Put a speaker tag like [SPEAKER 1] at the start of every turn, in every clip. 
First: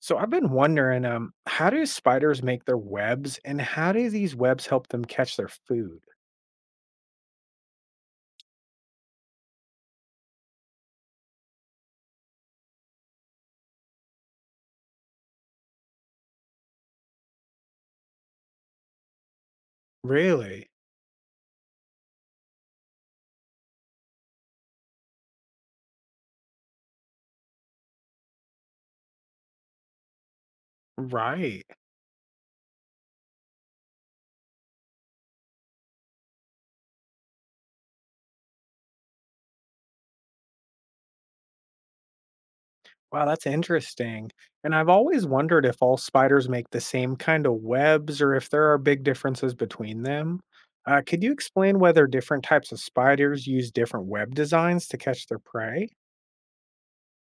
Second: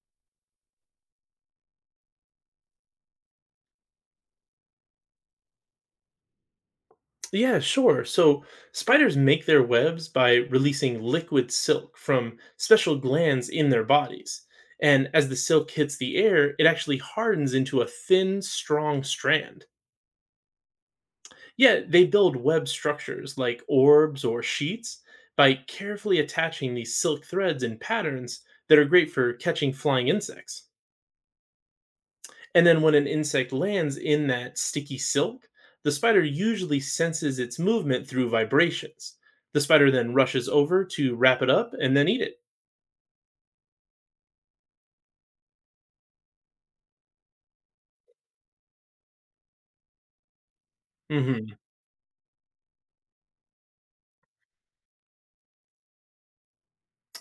[SPEAKER 1] So I've been wondering, how do spiders make their webs, and how do these webs help them catch their food?
[SPEAKER 2] Yeah, sure. So spiders make their webs by releasing liquid silk from special glands in their bodies. And as the silk hits the air, it actually hardens into a thin, strong strand.
[SPEAKER 1] Really?
[SPEAKER 2] Yet they build web structures like orbs or sheets by carefully attaching these silk threads in patterns that are great for catching flying insects.
[SPEAKER 1] Right.
[SPEAKER 2] And then when an insect lands in that sticky silk, the spider usually senses its movement through vibrations. The spider then rushes over to wrap it up and then eat it.
[SPEAKER 1] Wow, that's interesting. And I've always wondered if all spiders make the same kind of webs or if there are big differences between them. Could you
[SPEAKER 2] hmm
[SPEAKER 1] explain whether different types of spiders use different web designs to catch their prey?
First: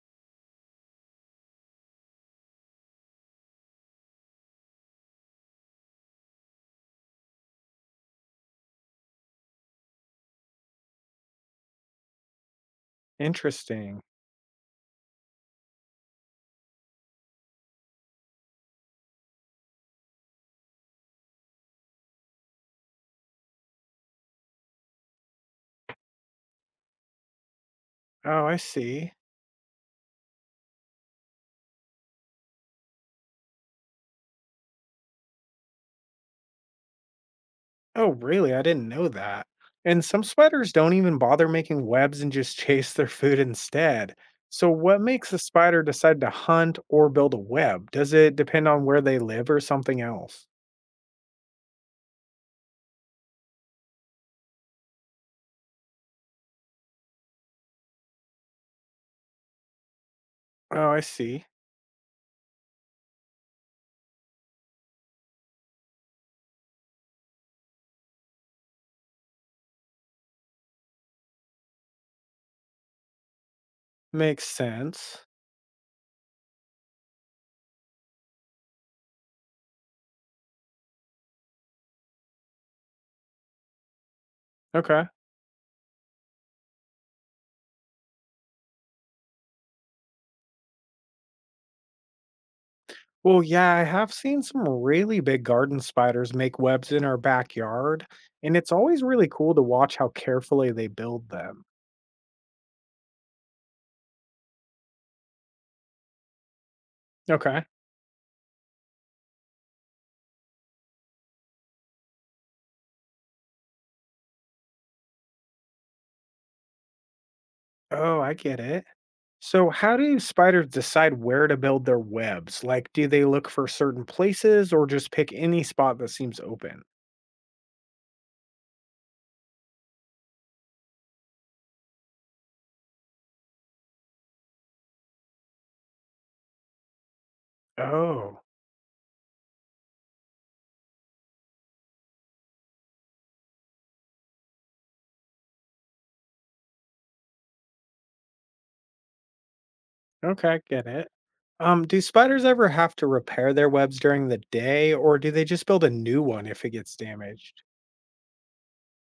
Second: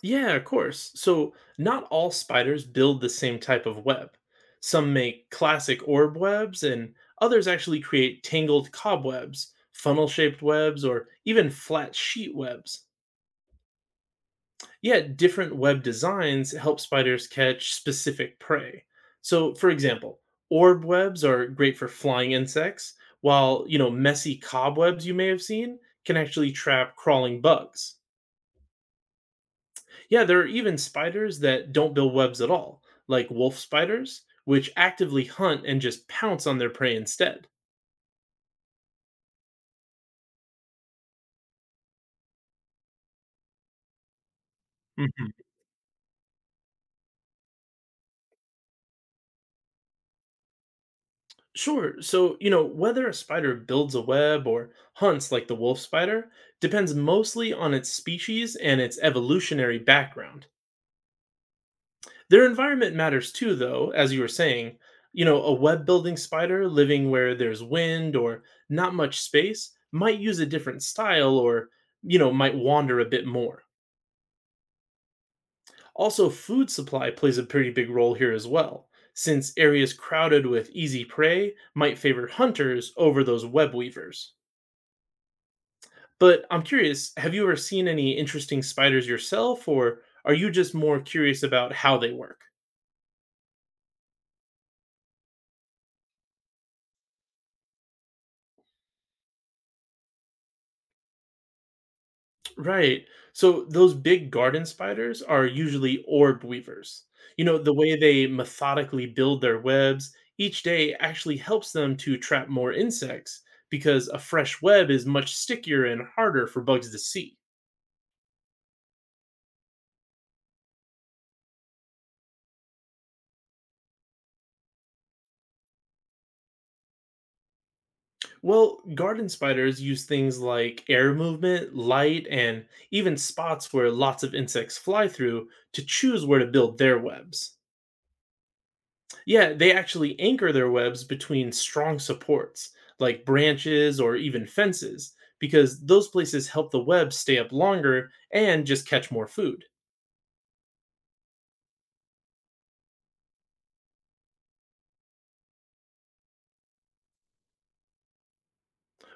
[SPEAKER 2] Yeah, of course. So, not all spiders build the same type of web. Some make classic orb webs, and others actually create tangled cobwebs, funnel shaped webs, or even flat sheet webs.
[SPEAKER 1] Interesting.
[SPEAKER 2] Yeah, different web designs help spiders catch specific prey. So, for example, orb webs are great for flying insects, while, messy cobwebs you may have seen can actually trap crawling bugs.
[SPEAKER 1] Oh, I see.
[SPEAKER 2] Yeah, there are even spiders that don't build webs at all, like wolf spiders, which actively hunt and just pounce on their prey instead.
[SPEAKER 1] Oh, really? I didn't know that. And some spiders don't even bother making webs and just chase their food instead. So, what makes a spider decide to hunt or build a web? Does it depend on where they live or something else?
[SPEAKER 2] Sure. So, whether a spider builds a web or hunts like the wolf spider depends mostly on its species and its evolutionary background.
[SPEAKER 1] Oh, I see.
[SPEAKER 2] Their environment matters too, though, as you were saying. You know, a web building spider living where there's wind or not much space might use a different style or, might wander a bit more.
[SPEAKER 1] Makes sense.
[SPEAKER 2] Also, food supply plays a pretty big role here as well, since areas crowded with easy prey might favor hunters over those web weavers.
[SPEAKER 1] Okay.
[SPEAKER 2] But I'm curious, have you ever seen any interesting spiders yourself, or are you just more curious about how they work?
[SPEAKER 1] Well, yeah, I have seen some really big garden spiders make webs in our backyard, and it's always really cool to watch how carefully they build them.
[SPEAKER 2] Right. So those big garden spiders are usually orb weavers. You know,
[SPEAKER 1] Okay.
[SPEAKER 2] the way they methodically build their webs each day actually helps them to trap more insects because a fresh web is much stickier and harder for bugs to see.
[SPEAKER 1] Oh, I get it. So, how do spiders decide where to build their webs? Like, do they look for certain places or just pick any spot that seems open?
[SPEAKER 2] Well, garden spiders use things like air movement, light, and even spots where lots of insects fly through to choose where to build their webs.
[SPEAKER 1] Oh,
[SPEAKER 2] Yeah, they actually anchor their webs between strong supports, like branches or even fences, because those places help the web stay up longer and just catch more food.
[SPEAKER 1] okay, get it. Do spiders ever have to repair their webs during the day, or do they just build a new one if it gets damaged?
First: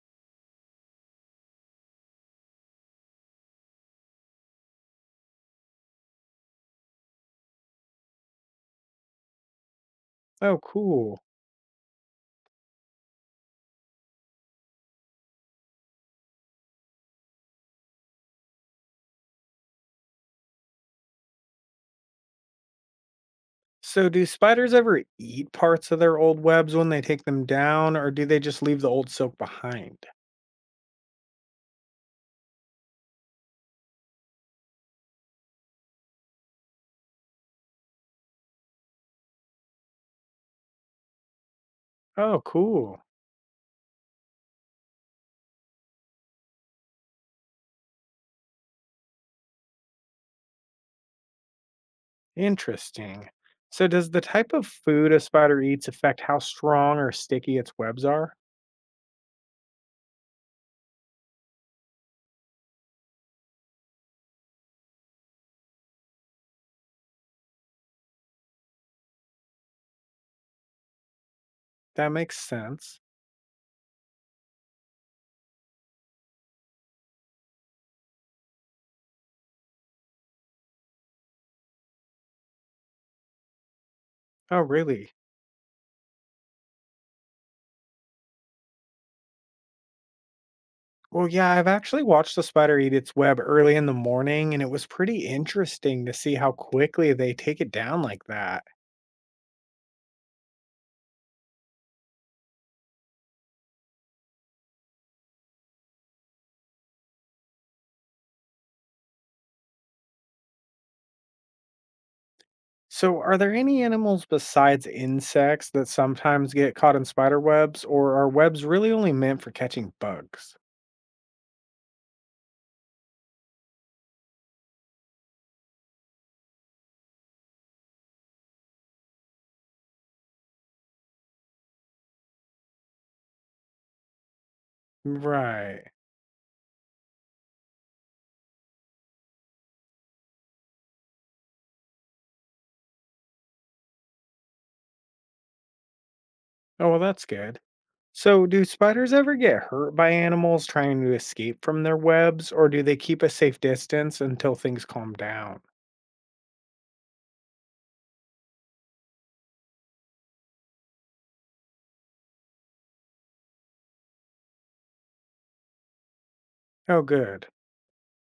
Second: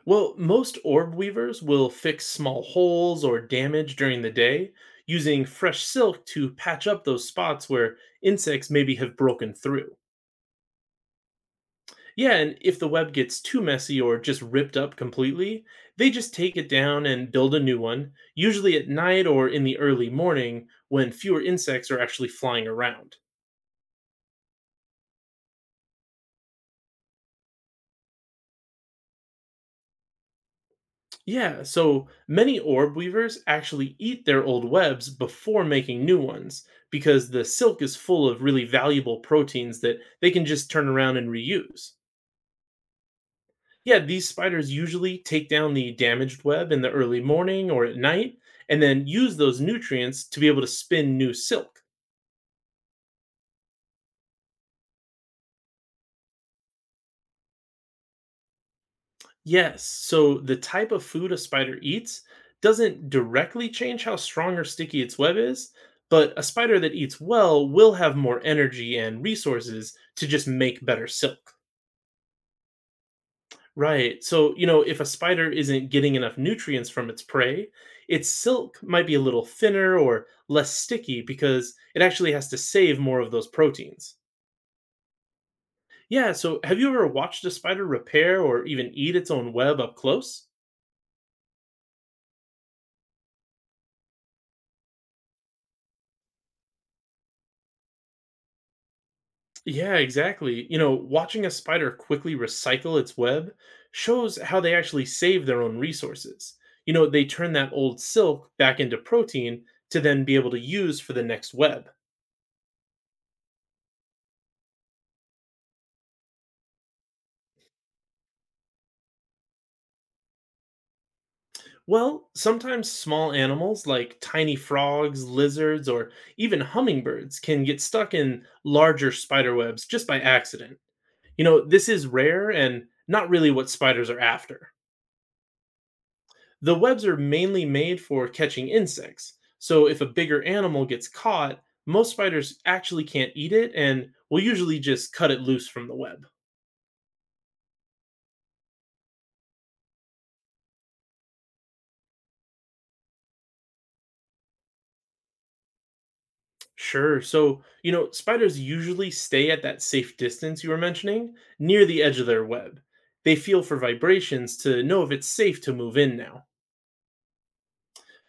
[SPEAKER 2] Well, most orb weavers will fix small holes or damage during the day using fresh silk to patch up those spots where insects maybe have broken through.
[SPEAKER 1] Oh, cool.
[SPEAKER 2] Yeah, and if the web gets too messy or just ripped up completely, they just take it down and build a new one, usually at night or in the early morning when fewer insects are actually flying around.
[SPEAKER 1] So, do spiders ever eat parts of their old webs when they take them down, or do they just leave the old silk behind?
[SPEAKER 2] Yeah, so many orb weavers actually eat their old webs before making new ones because the silk is full of really valuable proteins that they can just turn around and reuse.
[SPEAKER 1] Oh, cool.
[SPEAKER 2] Yeah, these spiders usually take down the damaged web in the early morning or at night and then use those nutrients to be able to spin new silk.
[SPEAKER 1] Interesting. So, does the type of food a spider eats affect how strong or sticky its webs are?
[SPEAKER 2] Yes, so the type of food a spider eats doesn't directly change how strong or sticky its web is, but a spider that eats well will have more energy and resources to just make better silk.
[SPEAKER 1] That makes sense.
[SPEAKER 2] Right, so, if a spider isn't getting enough nutrients from its prey, its silk might be a little thinner or less sticky because it actually has to save more of those proteins.
[SPEAKER 1] Oh, really?
[SPEAKER 2] Yeah, so have you ever watched a spider repair or even eat its own web up close?
[SPEAKER 1] Well, yeah, I've actually watched a spider eat its web early in the morning, and it was pretty interesting to see how quickly they take it down like that.
[SPEAKER 2] Yeah, exactly. You know, watching a spider quickly recycle its web shows how they actually save their own resources. You know, they turn that old silk back into protein to then be able to use for the next web.
[SPEAKER 1] So, are there any animals besides insects that sometimes get caught in spider webs, or are webs really only meant for catching bugs?
[SPEAKER 2] Well, sometimes small animals like tiny frogs, lizards, or even hummingbirds can get stuck in larger spider webs just by accident. You know, this is rare and not really what spiders are after.
[SPEAKER 1] Right.
[SPEAKER 2] The webs are mainly made for catching insects, so if a bigger animal gets caught, most spiders actually can't eat it and will usually just cut it loose from the web.
[SPEAKER 1] Oh, well, that's good. So, do spiders ever get hurt by animals trying to escape from their webs, or do they keep a safe distance until things calm down?
[SPEAKER 2] Sure. So, spiders usually stay at that safe distance you were mentioning, near the edge of their web. They feel for vibrations to know if it's safe to move in now.
[SPEAKER 1] Oh, good.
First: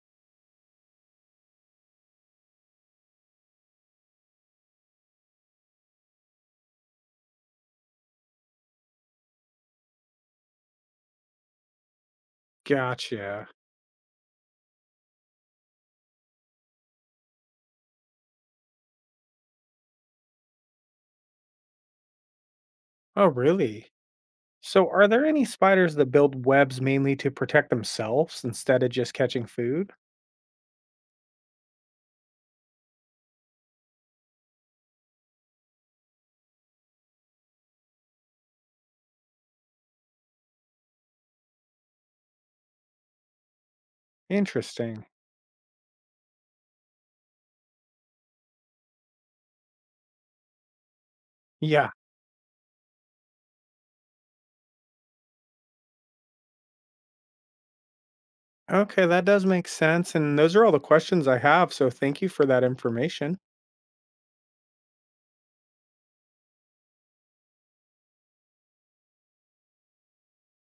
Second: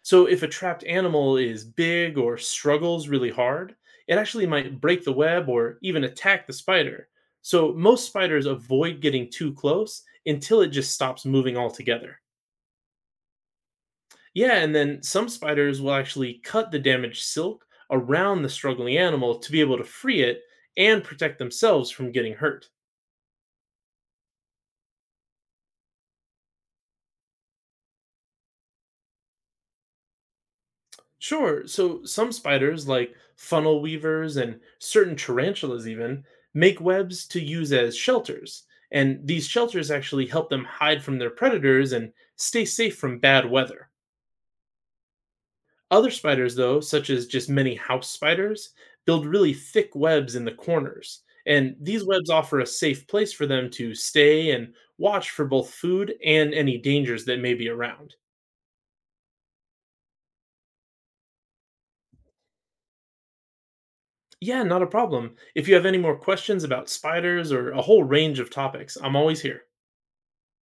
[SPEAKER 2] So if a trapped animal is big or struggles really hard, it actually might break the web or even attack the spider. So most spiders avoid getting too close until it just stops moving altogether.
[SPEAKER 1] Gotcha.
[SPEAKER 2] Yeah, and then some spiders will actually cut the damaged silk around the struggling animal to be able to free it and protect themselves from getting hurt.
[SPEAKER 1] Oh, really? So, are there any spiders that build webs mainly to protect themselves instead of just catching food?
[SPEAKER 2] Sure. So some spiders, like funnel weavers and certain tarantulas, even make webs to use as shelters. And these shelters actually help them hide from their predators and stay safe from bad weather.
[SPEAKER 1] Interesting.
[SPEAKER 2] Other spiders, though, such as just many house spiders, build really thick webs in the corners. And
[SPEAKER 1] Yeah.
[SPEAKER 2] these webs offer a safe place for them to stay and watch for both food and any dangers that may be around.
[SPEAKER 1] Okay, that does make sense. And those are all the questions I have. So, thank you for that information.
[SPEAKER 2] Yeah, not a problem. If you have any more questions about spiders or a whole range of topics, I'm always here.